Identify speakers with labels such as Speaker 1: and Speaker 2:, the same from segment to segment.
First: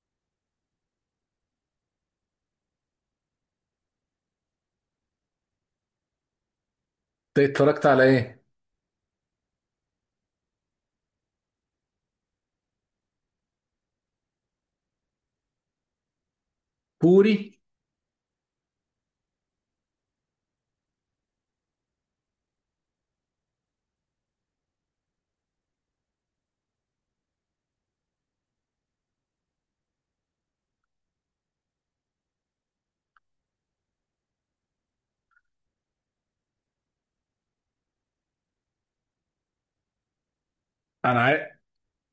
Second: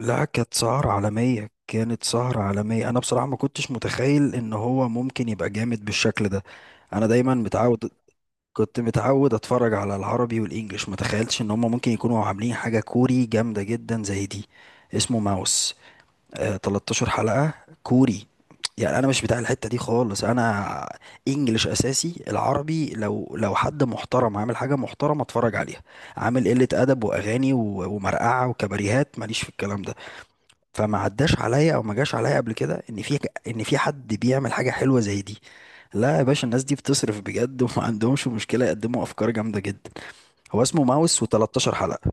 Speaker 1: لا، كانت سهرة عالمية، كانت سهرة عالمية. أنا بصراحة ما كنتش متخيل إن هو ممكن يبقى جامد بالشكل ده. أنا دايما
Speaker 2: انت اتفرجت
Speaker 1: متعود،
Speaker 2: على ايه؟
Speaker 1: كنت متعود أتفرج على العربي والإنجليش. ما تخيلتش إن هما ممكن يكونوا عاملين حاجة كوري جامدة جدا زي دي. اسمه ماوس. آه، 13
Speaker 2: كوري.
Speaker 1: حلقة. كوري. يعني أنا مش بتاع الحتة دي خالص. أنا إنجليش أساسي، العربي لو حد محترم عامل حاجة محترمة أتفرج عليها. عامل قلة أدب وأغاني ومرقعة وكباريهات، ماليش في الكلام ده. فما عداش عليا او ما جاش عليا قبل كده ان في حد بيعمل حاجه حلوه زي دي. لا يا باشا، الناس دي بتصرف بجد وما عندهمش مشكله يقدموا افكار جامده جدا. هو اسمه
Speaker 2: انا
Speaker 1: ماوس
Speaker 2: عاي...
Speaker 1: و13 حلقه.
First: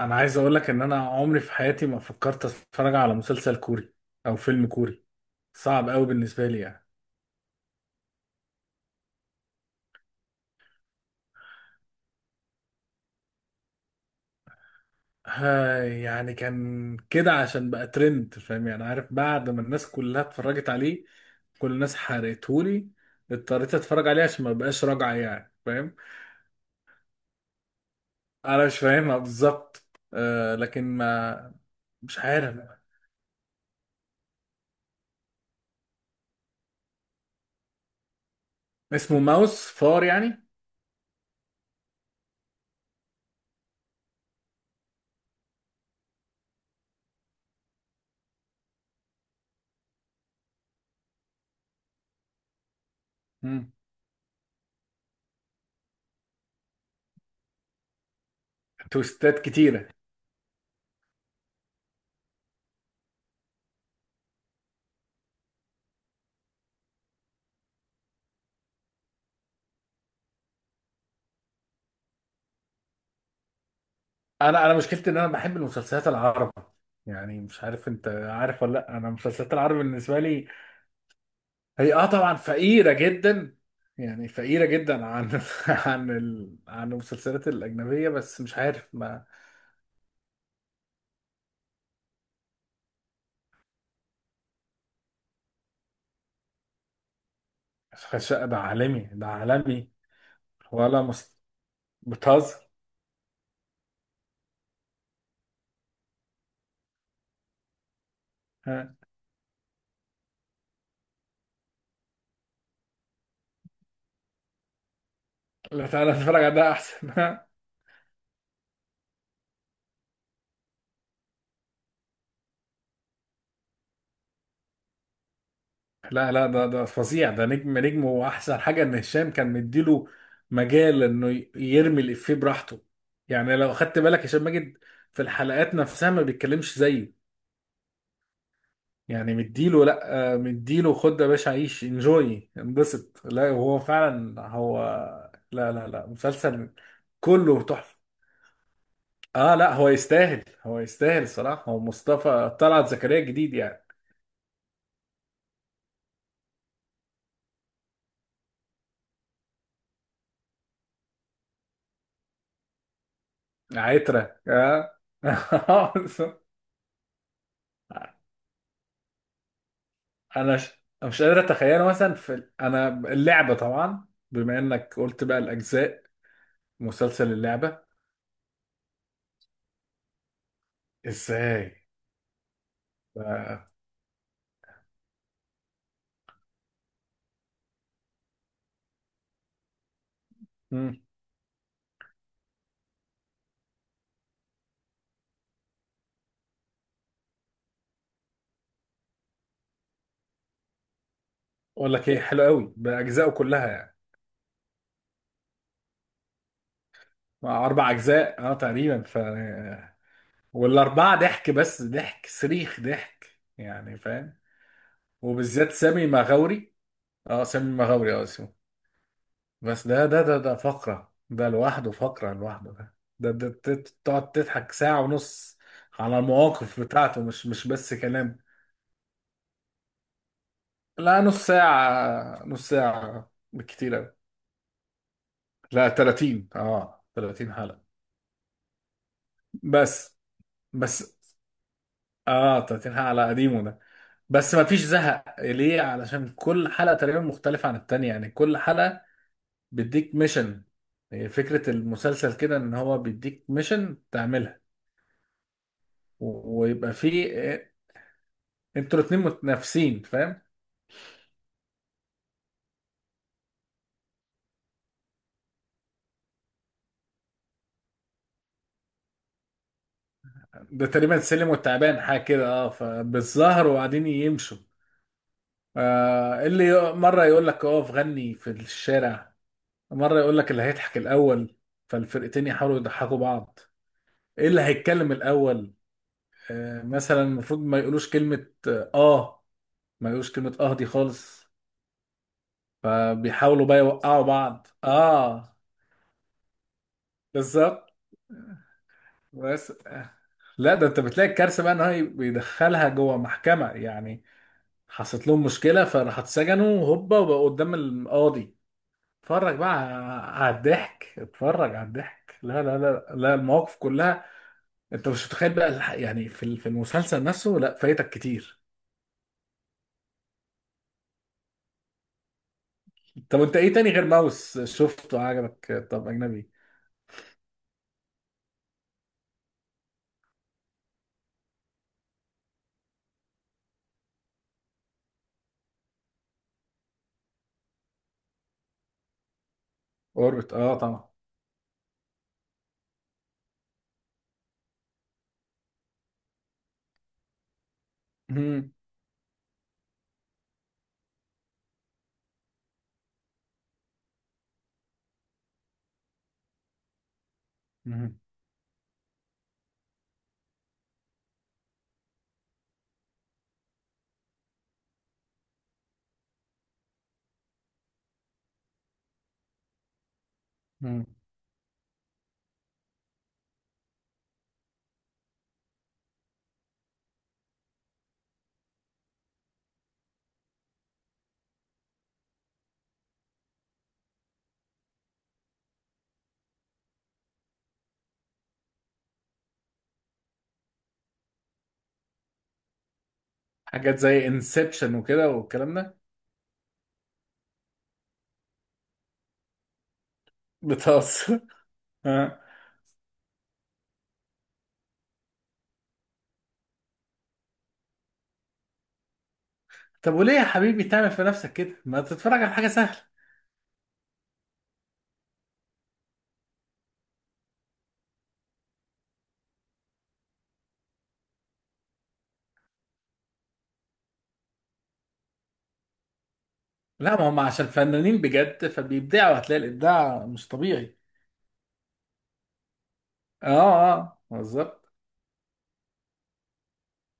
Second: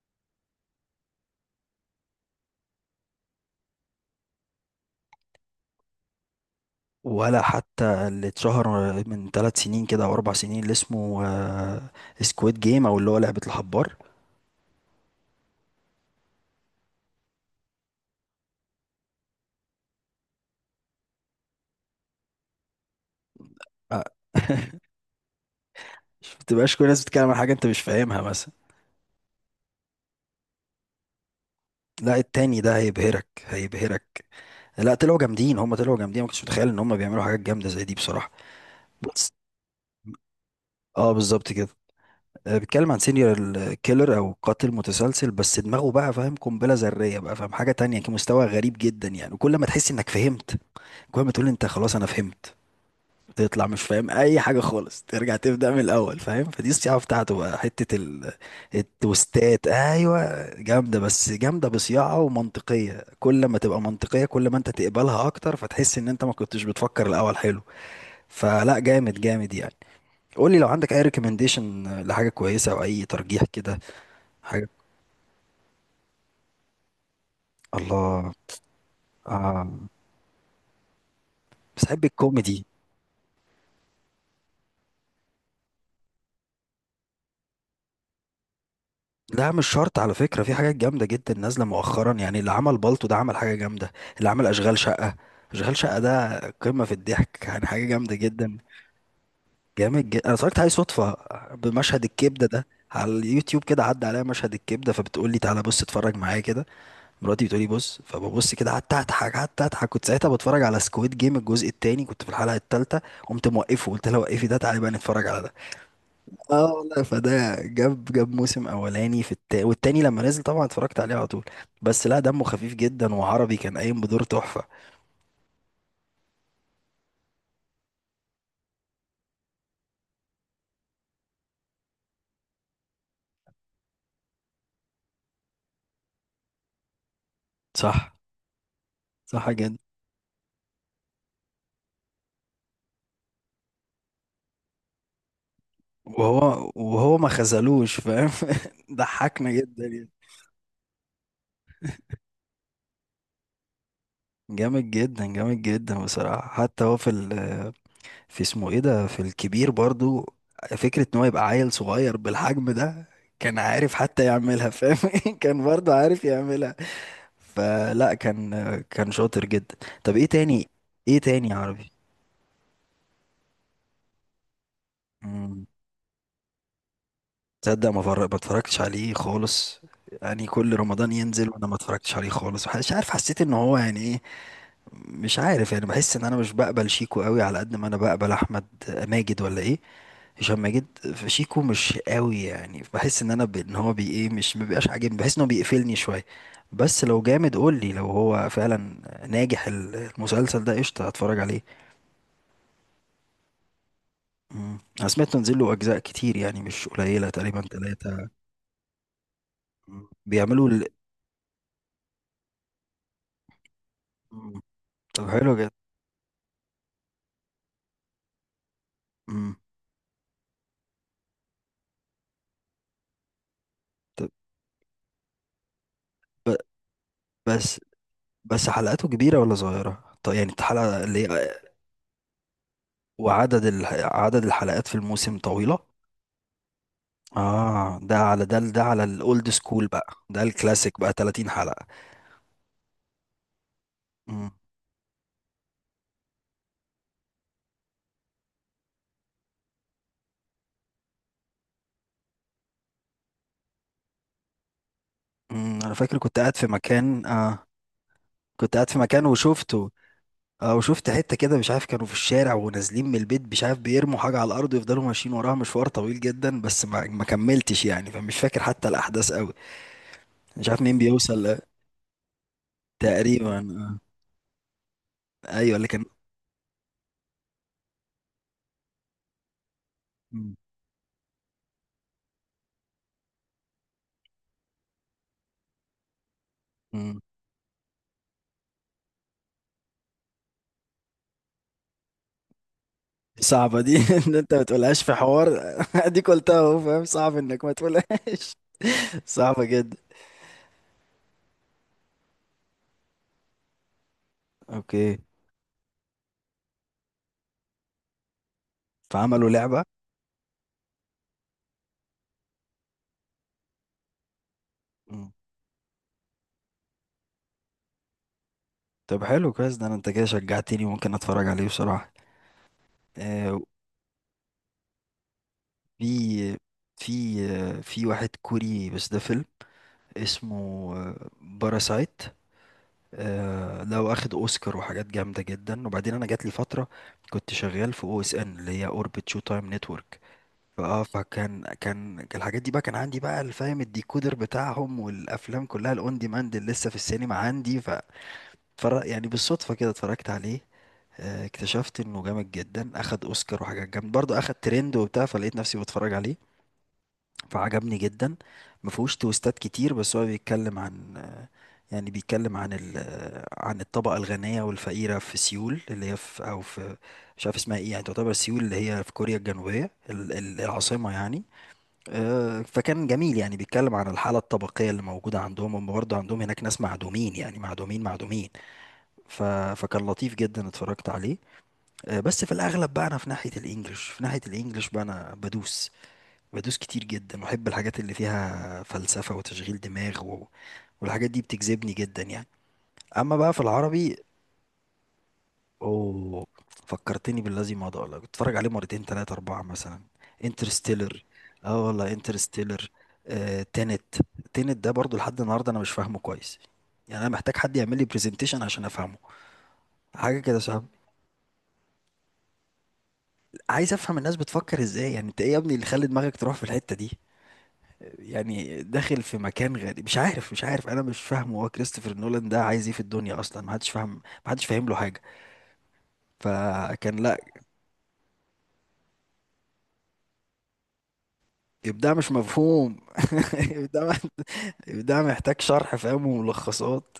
Speaker 2: انا عايز اقول لك ان انا عمري في حياتي ما فكرت اتفرج على مسلسل كوري او فيلم كوري. صعب قوي بالنسبه لي يعني.
Speaker 1: ولا حتى اللي اتشهر من 3 سنين كده او 4 سنين اللي اسمه سكويد جيم او اللي هو لعبه الحبار.
Speaker 2: ها يعني كان كده عشان بقى ترند، فاهم يعني، عارف، بعد ما الناس كلها اتفرجت عليه كل الناس حرقته لي. اضطريت
Speaker 1: آه.
Speaker 2: اتفرج عليه عشان ما بقاش راجعه يعني، فاهم.
Speaker 1: ما تبقاش كل الناس بتتكلم عن حاجه انت مش فاهمها مثلا.
Speaker 2: انا مش فاهمها بالظبط. آه لكن ما،
Speaker 1: لا،
Speaker 2: مش عارف.
Speaker 1: التاني ده هيبهرك هيبهرك. لا، طلعوا جامدين، هم طلعوا جامدين. ما كنتش متخيل ان هم بيعملوا حاجات جامده زي دي بصراحه.
Speaker 2: اسمه
Speaker 1: بس
Speaker 2: ماوس، فار يعني.
Speaker 1: اه، بالظبط كده. بيتكلم عن سينيور كيلر او قاتل متسلسل، بس دماغه بقى فاهم قنبله ذريه بقى فاهم حاجه تانية. كان مستوى غريب جدا يعني. وكل ما تحس انك فهمت، كل ما تقول انت خلاص انا فهمت، تطلع
Speaker 2: مم.
Speaker 1: مش فاهم اي حاجه خالص، ترجع تبدا من الاول فاهم. فدي الصياعه بتاعته. بقى حته
Speaker 2: تويستات
Speaker 1: التوستات،
Speaker 2: كتيره.
Speaker 1: ايوه جامده، بس جامده بصياعه ومنطقيه. كل ما تبقى منطقيه كل ما انت تقبلها اكتر، فتحس ان انت ما كنتش بتفكر الاول، حلو. فلا، جامد جامد يعني. قول لي لو عندك اي ريكومنديشن لحاجه كويسه او اي ترجيح كده.
Speaker 2: انا
Speaker 1: حاجة.
Speaker 2: انا مشكلتي ان انا بحب المسلسلات العربي. يعني مش عارف انت
Speaker 1: الله.
Speaker 2: عارف ولا لا، انا المسلسلات
Speaker 1: آه.
Speaker 2: العربي بالنسبه لي هي
Speaker 1: بتحب
Speaker 2: اه طبعا
Speaker 1: الكوميدي؟
Speaker 2: فقيره جدا. يعني فقيره جدا عن عن المسلسلات الاجنبيه، بس مش عارف ما.
Speaker 1: لا، مش شرط على فكرة، في حاجات جامدة جدا نازلة مؤخرا يعني. اللي عمل بالطو ده عمل حاجة جامدة. اللي عمل أشغال شقة، أشغال شقة ده قمة في الضحك، يعني حاجة جامدة
Speaker 2: ده
Speaker 1: جدا.
Speaker 2: عالمي، ده عالمي.
Speaker 1: جامد جدا، أنا اتفرجت عليه
Speaker 2: ولا
Speaker 1: صدفة
Speaker 2: مست...
Speaker 1: بمشهد الكبدة ده
Speaker 2: بتهزر.
Speaker 1: على اليوتيوب كده. عدى عليا مشهد الكبدة فبتقول لي تعالى بص اتفرج معايا كده، مراتي بتقول لي بص، فببص كده، قعدت
Speaker 2: ها،
Speaker 1: أضحك قعدت أضحك. كنت ساعتها بتفرج على سكويد جيم الجزء التاني، كنت في الحلقة التالتة، قمت موقفه، قلت لها وقفي ده، تعالي بقى نتفرج على ده.
Speaker 2: لا تعالى نتفرج على
Speaker 1: اه
Speaker 2: ده
Speaker 1: والله،
Speaker 2: احسن.
Speaker 1: فده جاب موسم اولاني والتاني لما نزل طبعا اتفرجت عليه على طول. بس لا، دمه خفيف جدا، وعربي كان قايم بدور تحفة.
Speaker 2: لا لا، ده فظيع، ده نجم نجم، واحسن حاجه ان هشام كان مديله مجال انه يرمي الافيه براحته. يعني لو خدت بالك هشام ماجد في الحلقات نفسها ما بيتكلمش زيه.
Speaker 1: صح.
Speaker 2: يعني
Speaker 1: صح جدا.
Speaker 2: مديله، لا آه، مديله خد يا باشا عيش انجوي انبسط. لا هو فعلا هو. لا لا لا،
Speaker 1: وهو
Speaker 2: مسلسل
Speaker 1: وهو ما
Speaker 2: كله تحفه.
Speaker 1: خذلوش فاهم. ضحكنا
Speaker 2: اه لا
Speaker 1: جدا
Speaker 2: هو
Speaker 1: يعني.
Speaker 2: يستاهل، هو يستاهل الصراحه، هو مصطفى طلعت زكريا الجديد يعني.
Speaker 1: جامد جدا، جامد جدا بصراحة. حتى هو في اسمه ايه ده، في الكبير برضو، فكرة ان هو يبقى عيل صغير بالحجم ده، كان عارف حتى
Speaker 2: عترة
Speaker 1: يعملها
Speaker 2: اه.
Speaker 1: فاهم. كان برضو عارف يعملها. فلا كان، كان شاطر جدا. طب ايه
Speaker 2: انا
Speaker 1: تاني؟
Speaker 2: ش... أنا
Speaker 1: ايه
Speaker 2: مش قادر
Speaker 1: تاني
Speaker 2: اتخيله
Speaker 1: عربي؟
Speaker 2: مثلا انا اللعبه طبعا، بما انك قلت بقى
Speaker 1: مم،
Speaker 2: الاجزاء. مسلسل اللعبه.
Speaker 1: تصدق ما اتفرجتش عليه خالص. يعني كل رمضان ينزل وانا ما
Speaker 2: ازاي؟
Speaker 1: اتفرجتش عليه خالص. مش عارف، حسيت ان
Speaker 2: ف-
Speaker 1: هو يعني ايه، مش عارف. يعني بحس ان انا مش بقبل شيكو قوي على قد ما انا بقبل احمد ماجد، ولا ايه؟ هشام ماجد.
Speaker 2: مم.
Speaker 1: في شيكو مش قوي يعني، بحس ان انا ان هو بي ايه، مش مبيبقاش عاجبني، بحس ان هو بيقفلني شويه. بس لو جامد قول لي، لو هو فعلا ناجح المسلسل ده، قشطه هتفرج عليه.
Speaker 2: اقول لك ايه، حلو قوي باجزائه كلها يعني.
Speaker 1: مم. انا سمعت نزل له اجزاء كتير يعني مش قليله، تقريبا
Speaker 2: مع اربع
Speaker 1: ثلاثه.
Speaker 2: اجزاء اه تقريبا ف.
Speaker 1: بيعملوا
Speaker 2: والاربعه ضحك، بس ضحك صريخ ضحك يعني، فاهم.
Speaker 1: مم. طب حلو جدا.
Speaker 2: وبالذات سامي مغاوري. اه سامي مغاوري، اه اسمه.
Speaker 1: مم.
Speaker 2: بس ده فقرة، ده لوحده فقرة لوحده ده. ده
Speaker 1: طب
Speaker 2: تقعد تضحك ساعة ونص على
Speaker 1: ب...
Speaker 2: المواقف بتاعته، مش
Speaker 1: بس
Speaker 2: بس كلام.
Speaker 1: بس حلقاته كبيره ولا صغيره؟ طب يعني الحلقه
Speaker 2: لا
Speaker 1: اللي
Speaker 2: نص ساعة، نص ساعة
Speaker 1: وعدد
Speaker 2: بالكتير أوي.
Speaker 1: عدد الحلقات في الموسم طويله.
Speaker 2: لا 30، 30 حلقة،
Speaker 1: اه، ده على ده، ده على الاولد سكول بقى،
Speaker 2: بس
Speaker 1: ده الكلاسيك بقى،
Speaker 2: بس
Speaker 1: 30 حلقه.
Speaker 2: اه 30 حلقة على قديمه ده.
Speaker 1: مم.
Speaker 2: بس ما فيش زهق ليه علشان كل حلقة تقريبا مختلفة عن التانية، يعني كل حلقة بيديك ميشن. فكرة المسلسل كده ان هو بيديك ميشن تعملها
Speaker 1: مم. انا فاكر كنت قاعد في
Speaker 2: ويبقى
Speaker 1: مكان.
Speaker 2: فيه
Speaker 1: آه. كنت قاعد
Speaker 2: انتوا
Speaker 1: في
Speaker 2: الاتنين
Speaker 1: مكان وشفته.
Speaker 2: متنافسين، فاهم.
Speaker 1: اه، وشفت حتة كده مش عارف، كانوا في الشارع ونازلين من البيت مش عارف، بيرموا حاجة على الأرض ويفضلوا ماشيين وراها مشوار طويل جدا. بس ما، ما كملتش يعني، فمش فاكر حتى الأحداث قوي. مش عارف
Speaker 2: ده
Speaker 1: مين
Speaker 2: تقريبا
Speaker 1: بيوصل.
Speaker 2: السلم
Speaker 1: آه،
Speaker 2: والتعبان حاجه كده، اه
Speaker 1: تقريبا.
Speaker 2: فبالظهر
Speaker 1: آه.
Speaker 2: وقاعدين يمشوا.
Speaker 1: أيوه اللي كان.
Speaker 2: آه اللي مره يقول لك اقف غني في الشارع، مره يقول لك
Speaker 1: مم.
Speaker 2: اللي هيضحك الاول، فالفرقتين يحاولوا يضحكوا بعض. ايه اللي هيتكلم الاول. آه
Speaker 1: مم.
Speaker 2: مثلا المفروض ما يقولوش كلمه اه، آه، ما يقولوش كلمه اه دي خالص. فبيحاولوا بقى
Speaker 1: صعبة دي.
Speaker 2: يوقعوا
Speaker 1: إن أنت ما
Speaker 2: بعض،
Speaker 1: تقولهاش في حوار!
Speaker 2: اه.
Speaker 1: أديك قلتها أهو فاهم، صعب إنك ما
Speaker 2: بالظبط.
Speaker 1: تقولهاش. صعبة
Speaker 2: بس
Speaker 1: جدا.
Speaker 2: آه، لا ده انت بتلاقي الكارثه بقى ان هو بيدخلها جوه محكمه يعني.
Speaker 1: أوكي.
Speaker 2: حصلت لهم مشكلة فراحوا اتسجنوا هوبا وبقوا قدام القاضي.
Speaker 1: فعملوا
Speaker 2: اتفرج بقى
Speaker 1: لعبة.
Speaker 2: على الضحك، اتفرج على الضحك. لا لا لا لا، المواقف كلها انت مش
Speaker 1: مم.
Speaker 2: متخيل بقى يعني في المسلسل نفسه، لا فايتك كتير.
Speaker 1: طب حلو، كويس ده. أنا أنت كده شجعتني، ممكن أتفرج عليه بصراحة.
Speaker 2: طب انت
Speaker 1: آه.
Speaker 2: ايه تاني غير ماوس شفته عجبك؟
Speaker 1: في،
Speaker 2: طب اجنبي.
Speaker 1: في، آه، في واحد كوري بس ده فيلم، اسمه باراسايت. ده واخد اوسكار وحاجات جامده جدا. وبعدين انا جات لي فتره كنت شغال في او اس ان، اللي هي اوربت شو تايم نتورك،
Speaker 2: اوربت، اه
Speaker 1: فاه،
Speaker 2: طبعا.
Speaker 1: فكان كان كان الحاجات دي بقى، كان عندي بقى الفاهم الديكودر بتاعهم، والافلام كلها الاون ديماند اللي لسه في السينما عندي. ف
Speaker 2: مهم.
Speaker 1: يعني بالصدفه كده اتفرجت عليه. آه، اكتشفت انه جامد جدا، اخد اوسكار وحاجات جامده برضه، اخد ترند وبتاع، فلقيت نفسي بتفرج عليه فعجبني
Speaker 2: مهم.
Speaker 1: جدا. ما فيهوش تويستات كتير، بس هو بيتكلم عن، يعني بيتكلم عن عن الطبقة الغنية والفقيرة في سيول، اللي هي في أو في، مش عارف اسمها ايه يعني، تعتبر سيول اللي هي في كوريا الجنوبية
Speaker 2: مهم.
Speaker 1: العاصمة يعني. آه، فكان جميل يعني، بيتكلم عن الحالة الطبقية اللي موجودة عندهم. هم برضه عندهم هناك ناس معدومين، يعني معدومين معدومين. ف... فكان لطيف جدا، اتفرجت عليه. آه، بس في الأغلب بقى أنا في ناحية الإنجليش، في ناحية الإنجليش بقى أنا بدوس، بدوس كتير جدا، واحب الحاجات اللي فيها فلسفة وتشغيل دماغ والحاجات دي بتجذبني جدا يعني. اما بقى في
Speaker 2: حاجات
Speaker 1: العربي،
Speaker 2: زي انسبشن وكده والكلام ده.
Speaker 1: اوه، فكرتني بالذي مضى والله، كنت اتفرج عليه مرتين تلاتة اربعة مثلا. انترستيلر،
Speaker 2: بتهزر.
Speaker 1: اه والله
Speaker 2: آه.
Speaker 1: انترستيلر. آه، تينت، تينت ده برضو لحد النهاردة انا مش فاهمه كويس، يعني انا محتاج حد يعمل لي برزنتيشن عشان افهمه.
Speaker 2: طب وليه
Speaker 1: حاجة
Speaker 2: يا
Speaker 1: كده صعب،
Speaker 2: حبيبي تعمل في نفسك كده، ما تتفرج على حاجة سهلة.
Speaker 1: عايز افهم الناس بتفكر ازاي. يعني انت ايه يا ابني اللي خلى دماغك تروح في الحتة دي؟ يعني داخل في مكان غريب، مش عارف، مش عارف، انا مش فاهمه. هو كريستوفر نولان ده عايز ايه في الدنيا اصلا؟ ما حدش فاهم، ما حدش فاهم له حاجه. فكان
Speaker 2: لا، ما
Speaker 1: لا،
Speaker 2: هم عشان فنانين بجد فبيبدعوا، هتلاقي الابداع مش طبيعي.
Speaker 1: ابداع مش مفهوم.
Speaker 2: اه
Speaker 1: ابداع،
Speaker 2: اه بالظبط.
Speaker 1: ابداع محتاج شرح فاهم وملخصات.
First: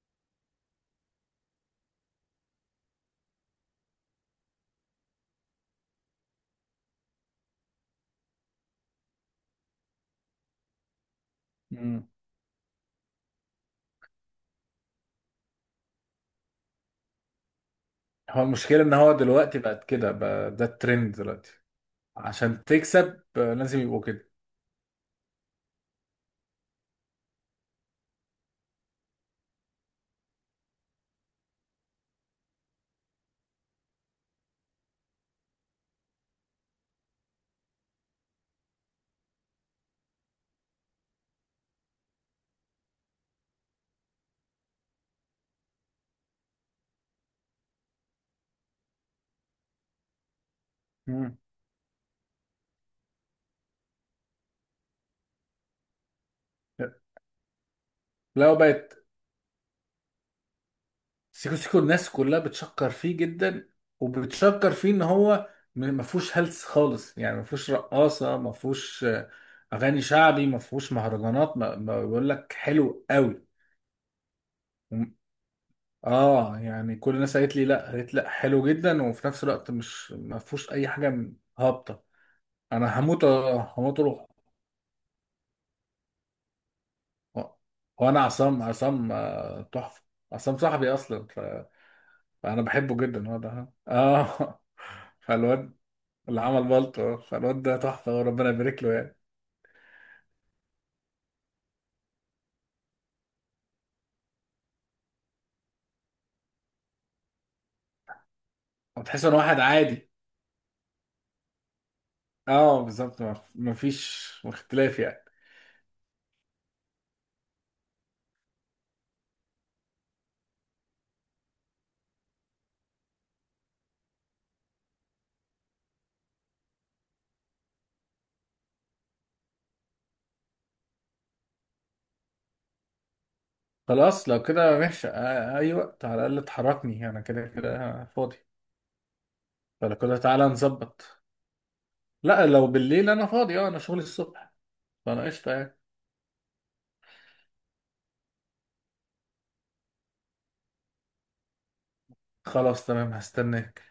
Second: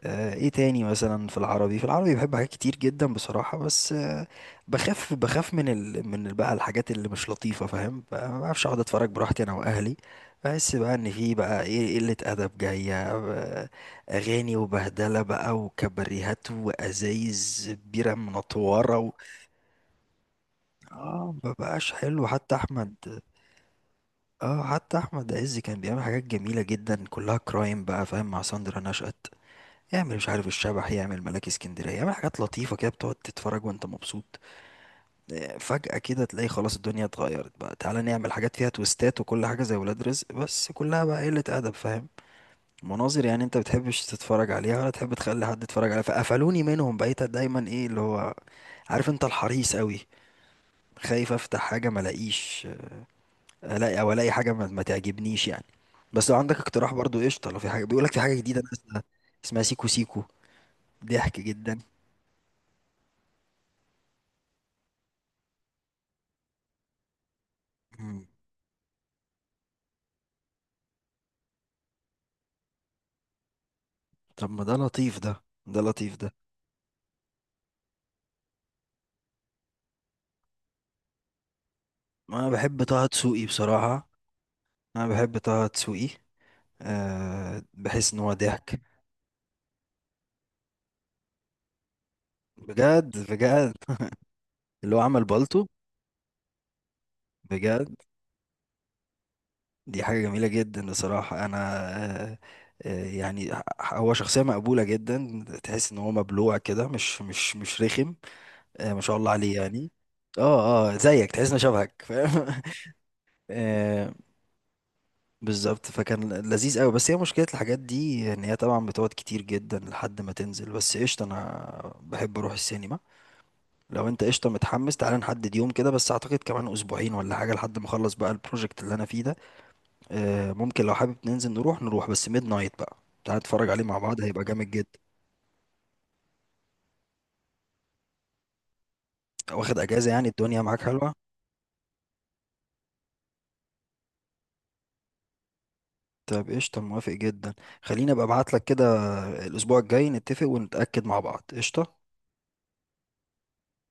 Speaker 1: آه، ايه تاني مثلا؟ في العربي، في العربي بحب حاجات كتير جدا بصراحة، بس آه، بخاف، بخاف من بقى الحاجات اللي مش لطيفة فاهم بقى، ما بعرفش اقعد اتفرج براحتي انا واهلي. بحس بقى ان في بقى ايه، إيه،
Speaker 2: مم.
Speaker 1: قلة ادب جاية، آه، اغاني وبهدلة بقى وكباريهات وازايز بيرة
Speaker 2: هو المشكله ان
Speaker 1: منطورة
Speaker 2: هو دلوقتي بقت كده بقى، ده الترند
Speaker 1: اه،
Speaker 2: دلوقتي،
Speaker 1: مبقاش حلو حتى
Speaker 2: عشان
Speaker 1: احمد.
Speaker 2: تكسب آه، لازم يبقوا كده.
Speaker 1: اه، حتى احمد عز كان بيعمل حاجات جميلة جدا كلها كرايم بقى فاهم، مع ساندرا نشأت، يعمل مش عارف الشبح، يعمل ملاك اسكندرية، يعمل حاجات لطيفة كده بتقعد تتفرج وانت مبسوط. آه، فجأة كده تلاقي خلاص الدنيا اتغيرت بقى، تعالى نعمل حاجات فيها تويستات وكل حاجة زي ولاد رزق، بس كلها بقى قلة أدب فاهم. مناظر يعني انت بتحبش تتفرج عليها ولا تحب تخلي حد يتفرج عليها، فقفلوني منهم. بقيت دايما ايه اللي هو، عارف انت، الحريص قوي، خايف
Speaker 2: مم.
Speaker 1: افتح حاجة ما الاقيش، الاقي او الاقي حاجة ما تعجبنيش يعني. بس لو عندك اقتراح برضو قشطة، لو في حاجة، بيقولك في حاجة
Speaker 2: لو
Speaker 1: جديدة نازلة اسمها،
Speaker 2: بقت.
Speaker 1: اسمها سيكو سيكو، ضحك
Speaker 2: سيكو سيكو
Speaker 1: جدا.
Speaker 2: الناس كلها بتشكر فيه جدا، وبتشكر فيه ان هو ما فيهوش هلس خالص، يعني ما فيهوش رقاصه، ما فيهوش آه، اغاني شعبي، ما فيهوش مهرجانات، ما بيقول لك حلو قوي.
Speaker 1: طب ما ده لطيف، ده ده لطيف ده.
Speaker 2: اه، يعني كل الناس قالت لي لا، قالت لا حلو جدا وفي نفس الوقت مش ما فيهوش اي حاجه هابطه.
Speaker 1: ما انا بحب
Speaker 2: انا
Speaker 1: طه
Speaker 2: هموت
Speaker 1: دسوقي
Speaker 2: آه، هموت
Speaker 1: بصراحة.
Speaker 2: اروح.
Speaker 1: انا بحب طه دسوقي.
Speaker 2: آه.
Speaker 1: أه، بحس ان
Speaker 2: وانا
Speaker 1: هو
Speaker 2: عصام،
Speaker 1: ضحك.
Speaker 2: عصام آه، تحفه. عصام صاحبي اصلا فانا بحبه جدا،
Speaker 1: بجد
Speaker 2: هو ده ها.
Speaker 1: بجد.
Speaker 2: اه.
Speaker 1: اللي هو عمل بالطو.
Speaker 2: فالواد اللي عمل بلطو، فالواد ده
Speaker 1: بجد،
Speaker 2: تحفه وربنا يبارك له يعني.
Speaker 1: دي حاجة جميلة جدا بصراحة انا. أه. آه، يعني هو شخصية مقبولة جدا، تحس ان هو مبلوع كده، مش رخم. أه، ما شاء
Speaker 2: وتحس
Speaker 1: الله
Speaker 2: ان
Speaker 1: عليه
Speaker 2: واحد
Speaker 1: يعني.
Speaker 2: عادي.
Speaker 1: اه اه، زيك، تحس انه شبهك فاهم.
Speaker 2: اه بالظبط، ما فيش اختلاف يعني.
Speaker 1: بالظبط. فكان لذيذ قوي. بس هي مشكلة الحاجات دي ان هي طبعا بتقعد كتير جدا لحد ما تنزل. بس قشطة، انا بحب اروح السينما. لو انت قشطة متحمس، تعالى نحدد يوم كده. بس اعتقد كمان اسبوعين ولا حاجة لحد ما اخلص بقى البروجكت اللي انا فيه ده. آه، ممكن لو حابب ننزل، نروح نروح بس ميد نايت بقى، تعالى نتفرج عليه مع بعض،
Speaker 2: خلاص لو
Speaker 1: هيبقى جامد
Speaker 2: كده
Speaker 1: جدا.
Speaker 2: ماشي، آه، اي وقت، على الاقل تحركني، انا كده كده فاضي.
Speaker 1: واخد
Speaker 2: فلو
Speaker 1: اجازة
Speaker 2: كده
Speaker 1: يعني،
Speaker 2: تعالى
Speaker 1: الدنيا معاك حلوة.
Speaker 2: نظبط. لا لو بالليل انا فاضي، اه انا شغلي الصبح، فانا قشطه يعني.
Speaker 1: طيب قشطة، موافق جدا. خليني ابقى ابعت لك كده الاسبوع الجاي، نتفق ونتأكد مع بعض قشطة.
Speaker 2: خلاص تمام، هستناك.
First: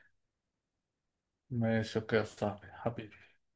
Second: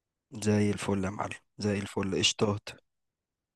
Speaker 1: زي الفل يا معلم، زي
Speaker 2: ماشي
Speaker 1: الفل
Speaker 2: اوكي يا صاحبي
Speaker 1: قشطات.
Speaker 2: حبيبي.